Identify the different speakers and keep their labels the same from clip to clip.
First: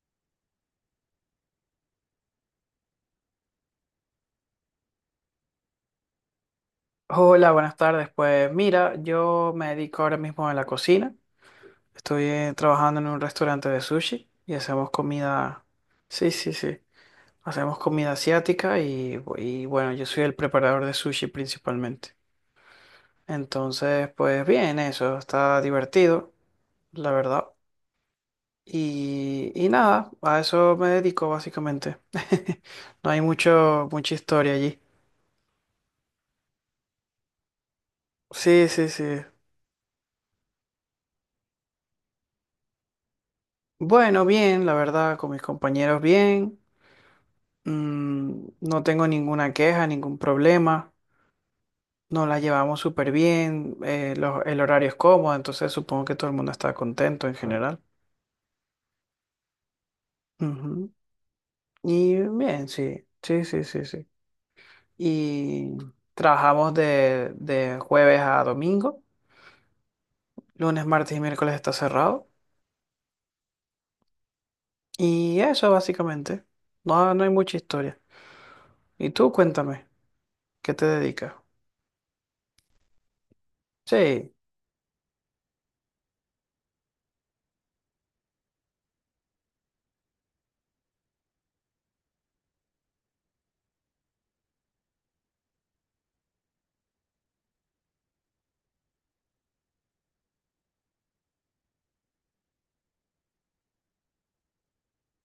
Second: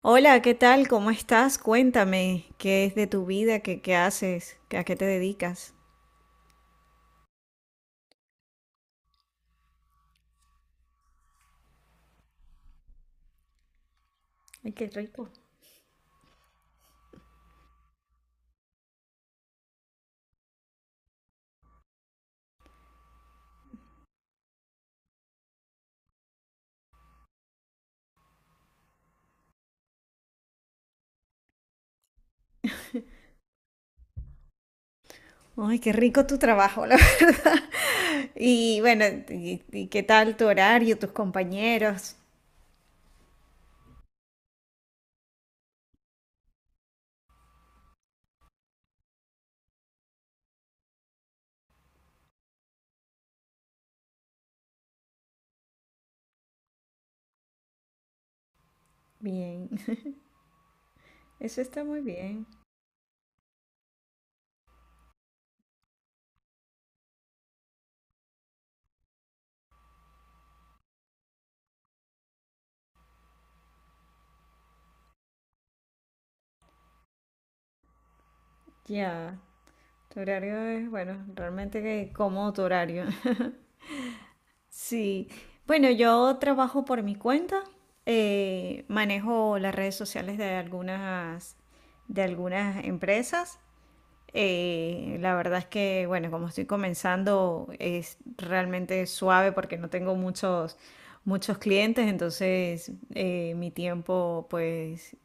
Speaker 1: Hola, ¿qué tal? ¿Cómo estás? Cuéntame, ¿qué es de tu vida? ¿Qué haces? ¿A qué te dedicas?
Speaker 2: Hola, buenas tardes. Pues mira, yo me dedico ahora mismo a la cocina. Estoy trabajando en un restaurante de sushi y
Speaker 1: Ay, qué
Speaker 2: hacemos
Speaker 1: rico.
Speaker 2: comida. Sí, sí, sí. Hacemos comida asiática y, y bueno, yo soy el preparador de sushi principalmente. Entonces, pues bien, eso está divertido, la verdad. Y nada, a eso me dedico básicamente. No hay mucha historia allí.
Speaker 1: Ay, qué rico tu trabajo, la verdad.
Speaker 2: Sí,
Speaker 1: Y
Speaker 2: sí,
Speaker 1: bueno,
Speaker 2: sí.
Speaker 1: y qué tal tu horario, tus compañeros?
Speaker 2: Bueno, bien, la verdad, con mis compañeros bien. Mm, no tengo ninguna queja, ningún problema. Nos la llevamos súper bien. El horario es cómodo, entonces supongo que todo el mundo está contento en general.
Speaker 1: Bien,
Speaker 2: Ujú.
Speaker 1: eso está muy
Speaker 2: Y
Speaker 1: bien.
Speaker 2: bien, sí, sí, sí, sí, sí. Y trabajamos de jueves a domingo. Lunes, martes y miércoles está cerrado. Y eso básicamente. No, no hay mucha historia. Y tú
Speaker 1: Ya,
Speaker 2: cuéntame,
Speaker 1: tu horario
Speaker 2: qué te
Speaker 1: es, bueno,
Speaker 2: dedicas?
Speaker 1: realmente que cómodo tu horario.
Speaker 2: Sí,
Speaker 1: Sí, bueno, yo trabajo por mi cuenta, manejo las redes sociales de algunas empresas la verdad es que, bueno, como estoy comenzando, es realmente suave porque no tengo muchos, muchos clientes, entonces mi tiempo, pues,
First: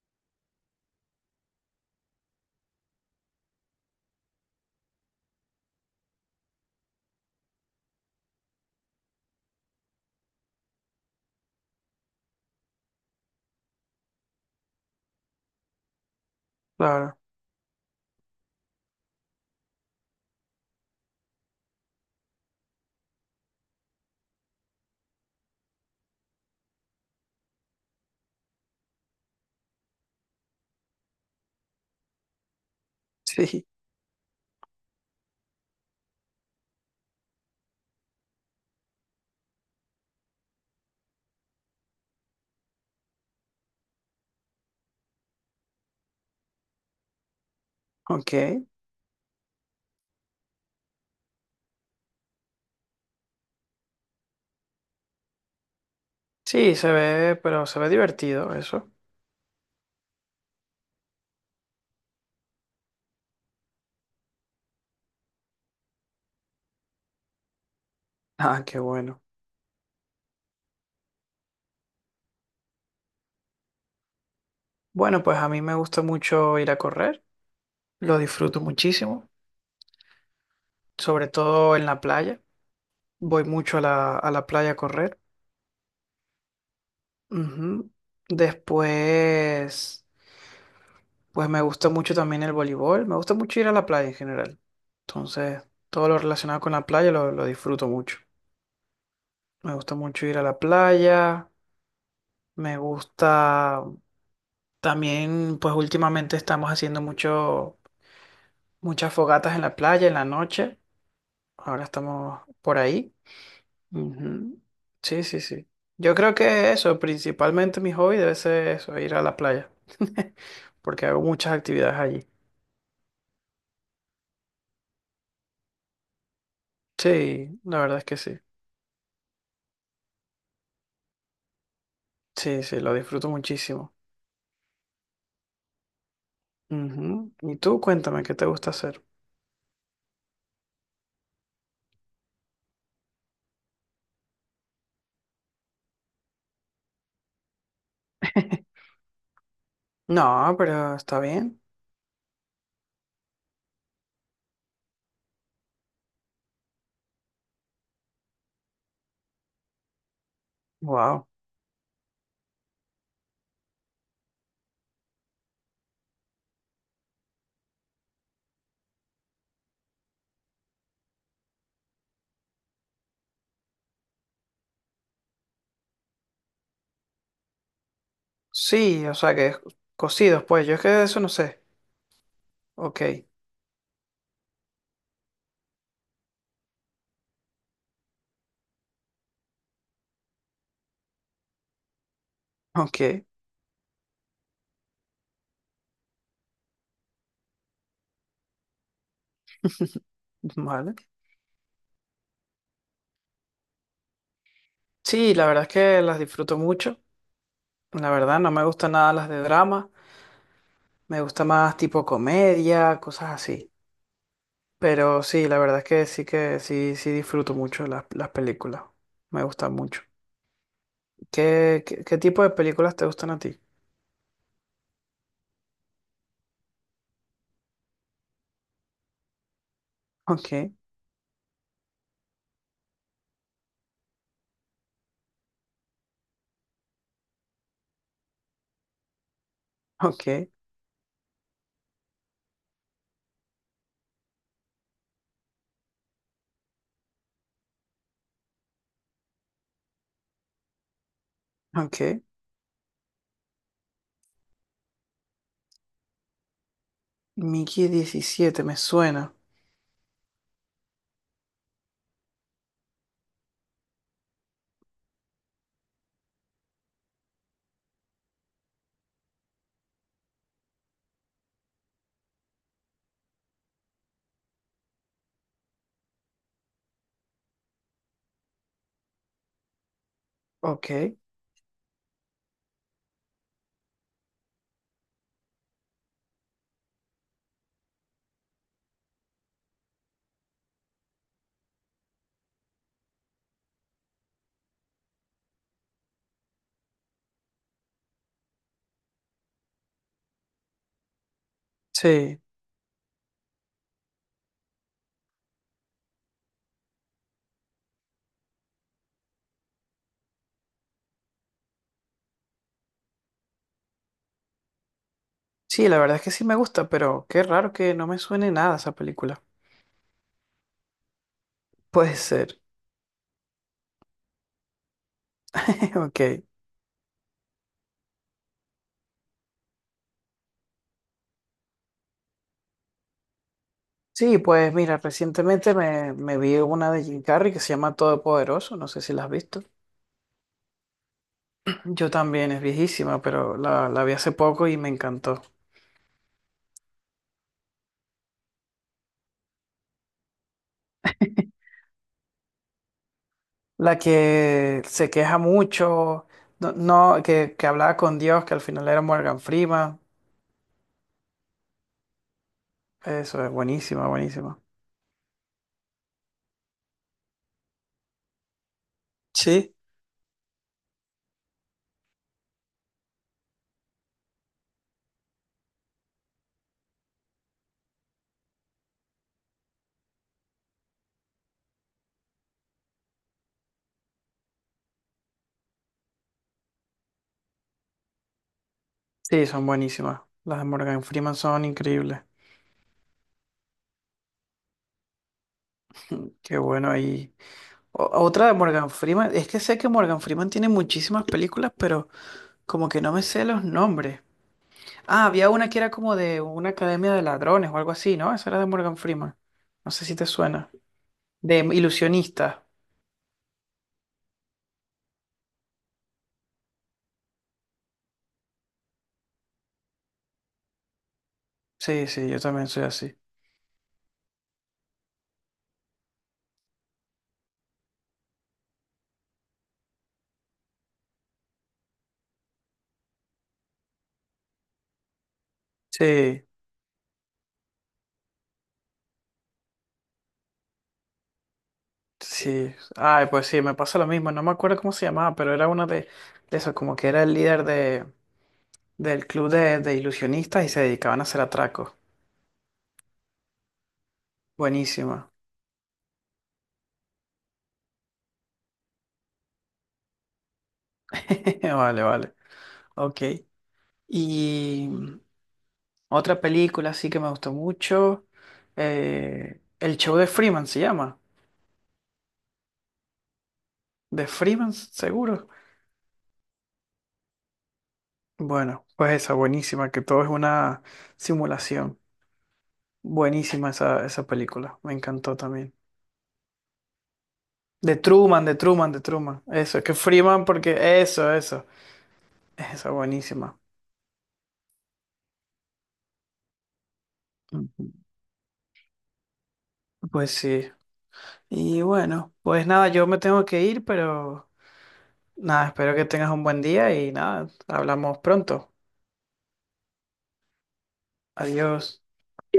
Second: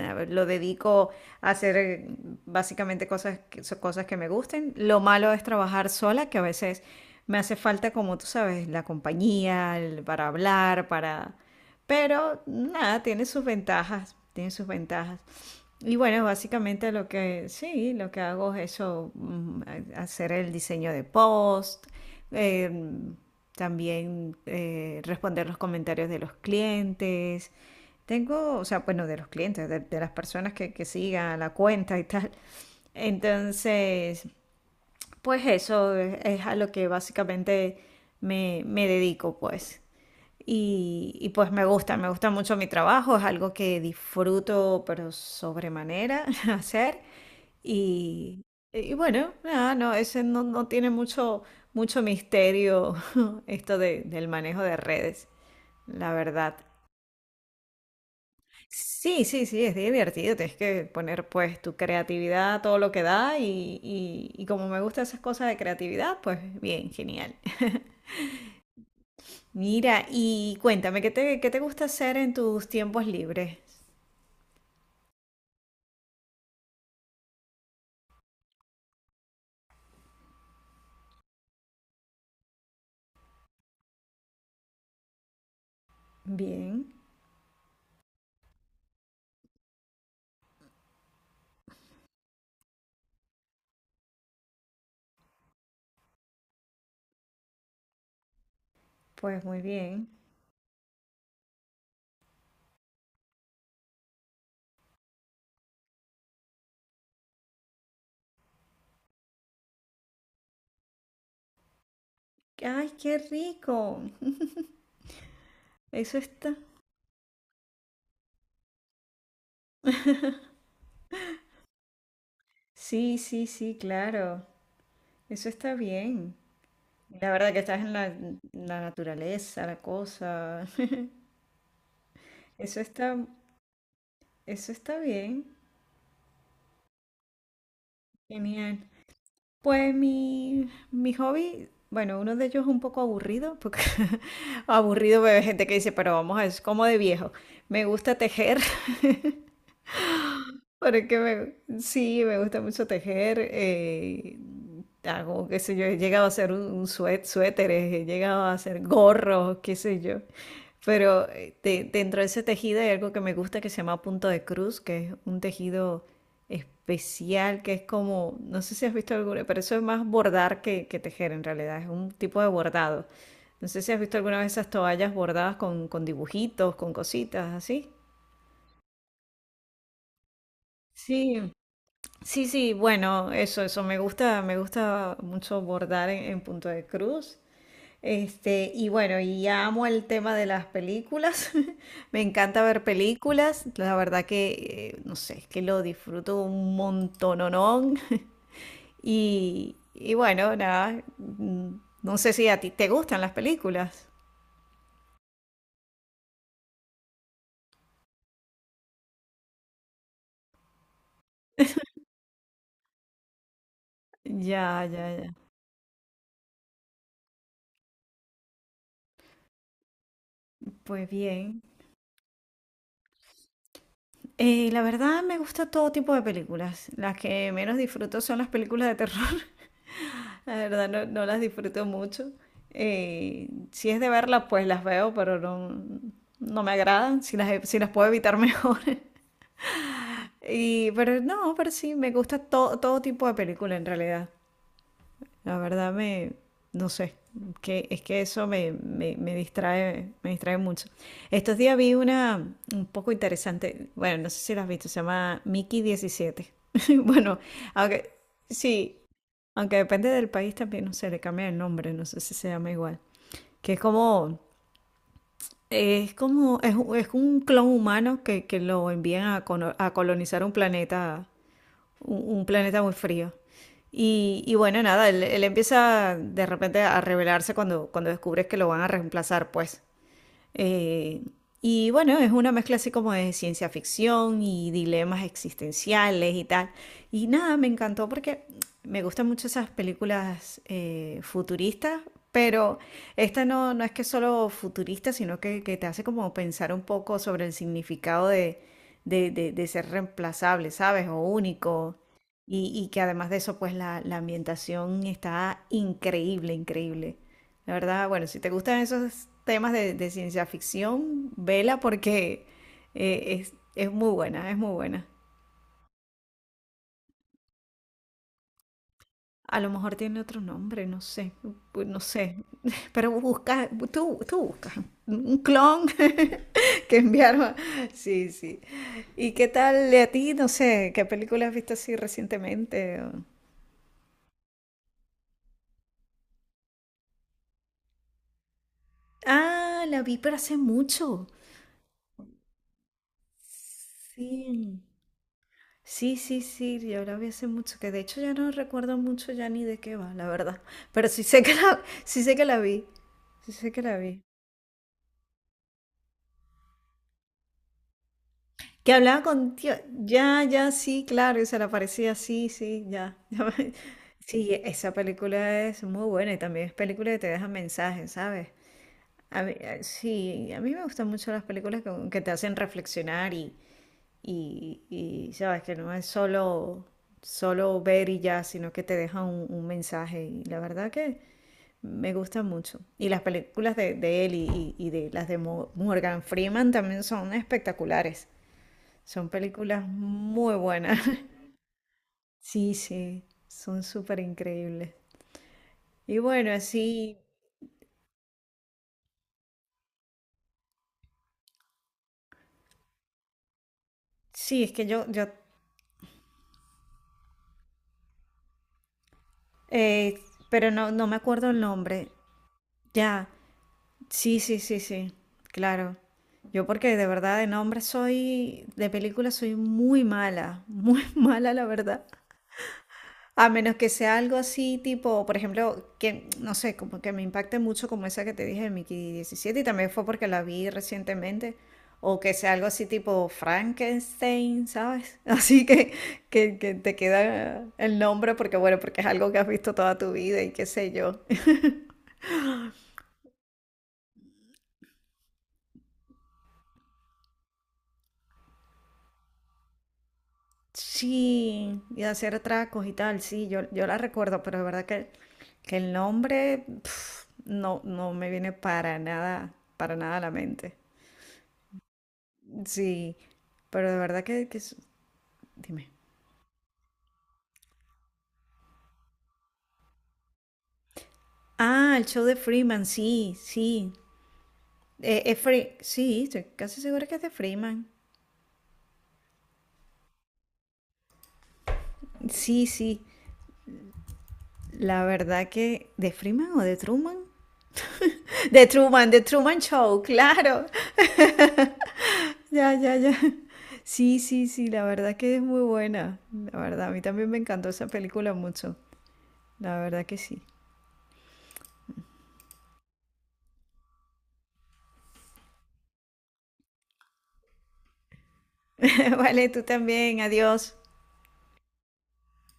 Speaker 1: a lo dedico a hacer básicamente cosas que, cosas que me gusten. Lo malo es trabajar sola, que a veces me hace falta, como tú sabes, la compañía, el- para hablar, para... Pero nada, tiene sus ventajas, tiene sus ventajas. Y bueno, básicamente lo
Speaker 2: claro.
Speaker 1: que sí, lo que hago es eso, hacer el diseño de post, em, también responder los comentarios de los clientes. Tengo, o sea, bueno, de los clientes, de las personas que sigan la cuenta y tal.
Speaker 2: Sí,
Speaker 1: Entonces, pues eso es a lo que básicamente me dedico, pues. Y pues me gusta mucho mi trabajo, es algo que disfruto pero sobremanera hacer.
Speaker 2: ok.
Speaker 1: Y, y bueno, nada, no, ese no, no tiene mucho, mucho misterio esto del manejo de redes, la verdad.
Speaker 2: Sí, se ve, pero se ve divertido eso.
Speaker 1: Sí, sí, sí, es divertido, tienes que poner pues tu creatividad, todo lo que da y como me gustan esas cosas de creatividad, pues bien, genial.
Speaker 2: Ah, qué bueno.
Speaker 1: Mira, y cuéntame, qué te gusta hacer en tus tiempos libres?
Speaker 2: Bueno, pues a mí me gusta mucho ir a correr, lo disfruto muchísimo, sobre todo en la playa. Voy mucho a a la playa a correr.
Speaker 1: Bien,
Speaker 2: Ujú. Después, pues me gusta mucho también el voleibol, me gusta mucho ir a la playa en general. Entonces, todo lo relacionado con la playa lo disfruto mucho.
Speaker 1: pues muy
Speaker 2: Me gusta
Speaker 1: bien.
Speaker 2: mucho ir a la playa, me gusta también, pues últimamente estamos haciendo muchas fogatas en la playa en la noche. Ahora estamos por
Speaker 1: ¡Ay,
Speaker 2: ahí.
Speaker 1: qué rico!
Speaker 2: Ujú. Sí, sí, sí. Yo
Speaker 1: Eso
Speaker 2: creo
Speaker 1: está.
Speaker 2: que eso, principalmente mi hobby debe ser eso, ir a la playa. Porque hago muchas actividades allí.
Speaker 1: Sí, sí, sí, claro. Eso está bien. La verdad
Speaker 2: Sí,
Speaker 1: que
Speaker 2: la
Speaker 1: estás
Speaker 2: verdad es que sí.
Speaker 1: en la naturaleza, la cosa.
Speaker 2: Sí, sí,
Speaker 1: Eso
Speaker 2: lo
Speaker 1: está,
Speaker 2: disfruto muchísimo.
Speaker 1: eso está bien.
Speaker 2: Ujú. Y tú, cuéntame, ¿qué te gusta
Speaker 1: Genial.
Speaker 2: hacer?
Speaker 1: Pues mi hobby, bueno, uno de ellos es un poco aburrido, porque aburrido ve gente que dice, pero vamos, es como de viejo. Me gusta tejer.
Speaker 2: No, pero está
Speaker 1: Porque
Speaker 2: bien.
Speaker 1: me, sí, me gusta mucho tejer. Hago, qué sé yo, he llegado a hacer un suéteres, he llegado a hacer gorros, qué sé yo.
Speaker 2: Wow.
Speaker 1: Pero dentro de ese tejido hay algo que me gusta que se llama punto de cruz, que es un tejido especial, que es como, no sé si has visto alguna, pero eso es más bordar que tejer en realidad, es un tipo de bordado. No sé si has visto alguna vez esas toallas bordadas con dibujitos, con cositas así.
Speaker 2: Sí, o sea que cocidos, pues yo es que de eso no
Speaker 1: Sí,
Speaker 2: sé.
Speaker 1: Sí, sí,
Speaker 2: Ok,
Speaker 1: bueno, eso me gusta mucho bordar en punto de cruz. Este, y bueno, y amo el tema de las películas. Me encanta ver
Speaker 2: ok,
Speaker 1: películas. La verdad que, no sé, es que lo disfruto un montononón. Y, y bueno,
Speaker 2: vale.
Speaker 1: nada, no sé si a ti te gustan las películas.
Speaker 2: Sí, la verdad es que las disfruto mucho. La verdad, no me gustan nada las de drama. Me gusta más tipo comedia, cosas así.
Speaker 1: Ya, ya,
Speaker 2: Pero
Speaker 1: ya.
Speaker 2: sí, la verdad es que sí, sí disfruto mucho las películas. Me gustan mucho.
Speaker 1: Pues bien.
Speaker 2: ¿Qué, qué, qué tipo de películas te gustan a ti?
Speaker 1: La verdad me gusta todo tipo de películas. Las que menos disfruto son las películas de terror. La
Speaker 2: Ok,
Speaker 1: verdad no, no las disfruto mucho. Si es de verlas, pues las veo, pero no, no me agradan. Si las, si las puedo evitar mejor.
Speaker 2: ok,
Speaker 1: Y, pero no, pero sí, me gusta todo tipo de película en realidad. La verdad me, no sé, que, es que eso me, me, me distrae mucho. Estos días vi
Speaker 2: ok.
Speaker 1: una un poco interesante, bueno, no sé si la has visto, se llama Mickey 17. Bueno,
Speaker 2: Mickey
Speaker 1: aunque
Speaker 2: diecisiete me
Speaker 1: sí,
Speaker 2: suena.
Speaker 1: aunque depende del país también, no sé, le cambia el nombre, no sé si se llama igual. Que es como, es como, es un clon humano que lo envían a, a colonizar un planeta muy frío. Y bueno, nada, él empieza de repente a rebelarse cuando, cuando descubres que lo van a reemplazar, pues.
Speaker 2: Ok.
Speaker 1: Eh, y bueno, es una mezcla así como de ciencia ficción y dilemas existenciales y tal. Y nada, me encantó porque me gustan mucho esas películas futuristas, pero esta no, no es que es solo futurista, sino que te hace como pensar un poco sobre el significado de, de ser reemplazable, ¿sabes? O único.
Speaker 2: Sí.
Speaker 1: Y que además de eso, pues la ambientación está increíble, increíble. La verdad, bueno, si te gustan esos temas de ciencia ficción, vela porque es muy buena, es muy buena.
Speaker 2: Sí, la verdad es que sí me gusta, pero qué raro que no me suene nada esa película.
Speaker 1: A lo mejor tiene otro nombre, no sé, bu- no
Speaker 2: Puede
Speaker 1: sé.
Speaker 2: ser.
Speaker 1: Pero busca, tú buscas un clon
Speaker 2: Ok.
Speaker 1: que enviaron. Sí, sí. ¿Y qué tal de a ti? No sé, ¿qué película has visto así recientemente? O-
Speaker 2: Sí, pues mira, me vi una de Jim Carrey que se llama Todopoderoso. No sé si la has visto.
Speaker 1: Ah, la vi, pero hace mucho.
Speaker 2: Yo también, es viejísima, pero la vi hace poco y
Speaker 1: Sí.
Speaker 2: me encantó.
Speaker 1: Sí, sí, sí, yo la vi hace mucho, que de hecho ya no recuerdo mucho ya ni de qué va, la verdad. Pero sí sé que la, sí sé que la vi, sí sé que la
Speaker 2: La
Speaker 1: vi.
Speaker 2: que se queja mucho, no, no, que hablaba con Dios, que al final
Speaker 1: Que
Speaker 2: era
Speaker 1: hablaba
Speaker 2: Morgan
Speaker 1: con tío,
Speaker 2: Freeman.
Speaker 1: ya, ya, sí, claro, y se le aparecía así, sí, ya.
Speaker 2: Eso
Speaker 1: ya
Speaker 2: es
Speaker 1: me-
Speaker 2: buenísima,
Speaker 1: Sí,
Speaker 2: buenísima.
Speaker 1: esa película es muy buena y también es película que te deja mensajes, ¿sabes? A mí-
Speaker 2: Sí.
Speaker 1: sí, a mí me gustan mucho las películas que te hacen reflexionar y sabes que no es solo, solo ver y ya, sino que te deja un mensaje. Y la verdad que me gusta mucho. Y las películas de él y, y de las de Morgan Freeman también son espectaculares. Son
Speaker 2: Sí, son
Speaker 1: películas
Speaker 2: buenísimas.
Speaker 1: muy
Speaker 2: Las de
Speaker 1: buenas.
Speaker 2: Morgan Freeman son increíbles.
Speaker 1: Sí, sí, son súper increíbles. Y
Speaker 2: Mm,
Speaker 1: bueno,
Speaker 2: qué bueno
Speaker 1: así,
Speaker 2: ahí. Otra de Morgan Freeman, es que sé que Morgan Freeman tiene muchísimas películas, pero como que no me sé los nombres.
Speaker 1: sí, es que yo,
Speaker 2: Ah, había una que era como de una academia de ladrones o algo así, ¿no? Esa era de Morgan Freeman. No sé si
Speaker 1: eh,
Speaker 2: te
Speaker 1: pero
Speaker 2: suena.
Speaker 1: no, no me acuerdo
Speaker 2: De
Speaker 1: el nombre.
Speaker 2: ilusionista.
Speaker 1: Ya, sí, sí, sí, sí, claro. Yo porque de verdad de nombre soy, de película soy muy mala, muy mala la verdad.
Speaker 2: Sí, sí, yo también soy así.
Speaker 1: A menos que sea algo así tipo, por ejemplo, que no sé, como que me impacte mucho como esa que te dije de Mickey 17 y también fue porque la vi recientemente. O que sea algo así tipo Frankenstein, ¿sabes? Así
Speaker 2: Sí,
Speaker 1: que te queda el nombre porque bueno, porque es algo que has visto toda tu vida y qué sé yo.
Speaker 2: sí. Ay, pues sí, me pasa lo mismo. No me acuerdo cómo se llamaba, pero era uno de esos, como que era el líder del club de ilusionistas y se dedicaban a hacer
Speaker 1: Sí,
Speaker 2: atracos.
Speaker 1: y hacer tracos y tal, sí, yo la recuerdo, pero es verdad
Speaker 2: Buenísima.
Speaker 1: que el nombre pf, no, no me viene para nada a la mente.
Speaker 2: Vale, vale.
Speaker 1: Sí,
Speaker 2: Ok.
Speaker 1: pero de verdad que es-
Speaker 2: Y mm,
Speaker 1: dime.
Speaker 2: otra película sí que me gustó mucho. El show de Freeman se llama.
Speaker 1: Ah, el show de Freeman, sí, sí.
Speaker 2: De Freeman,
Speaker 1: Es
Speaker 2: seguro.
Speaker 1: Sí, estoy casi segura que es de Freeman.
Speaker 2: Bueno, pues esa, buenísima, que todo es una simulación.
Speaker 1: Sí, sí.
Speaker 2: Buenísima esa, esa película, me
Speaker 1: La
Speaker 2: encantó
Speaker 1: verdad
Speaker 2: también.
Speaker 1: que... ¿De Freeman o de Truman?
Speaker 2: De Truman, de Truman, de
Speaker 1: De
Speaker 2: Truman.
Speaker 1: Truman
Speaker 2: Eso, es que
Speaker 1: Show,
Speaker 2: Freeman,
Speaker 1: claro.
Speaker 2: porque eso, eso.
Speaker 1: Ya,
Speaker 2: Esa
Speaker 1: ya, ya.
Speaker 2: buenísima.
Speaker 1: Sí, sí, sí, la verdad que es muy buena. La verdad, a mí también me encantó esa
Speaker 2: Ujú.
Speaker 1: película mucho. La verdad que
Speaker 2: Pues
Speaker 1: sí.
Speaker 2: sí. Y bueno, pues nada, yo me tengo que ir, pero nada, espero que tengas un buen día y nada, hablamos pronto.
Speaker 1: Vale, tú también, adiós.
Speaker 2: Adiós.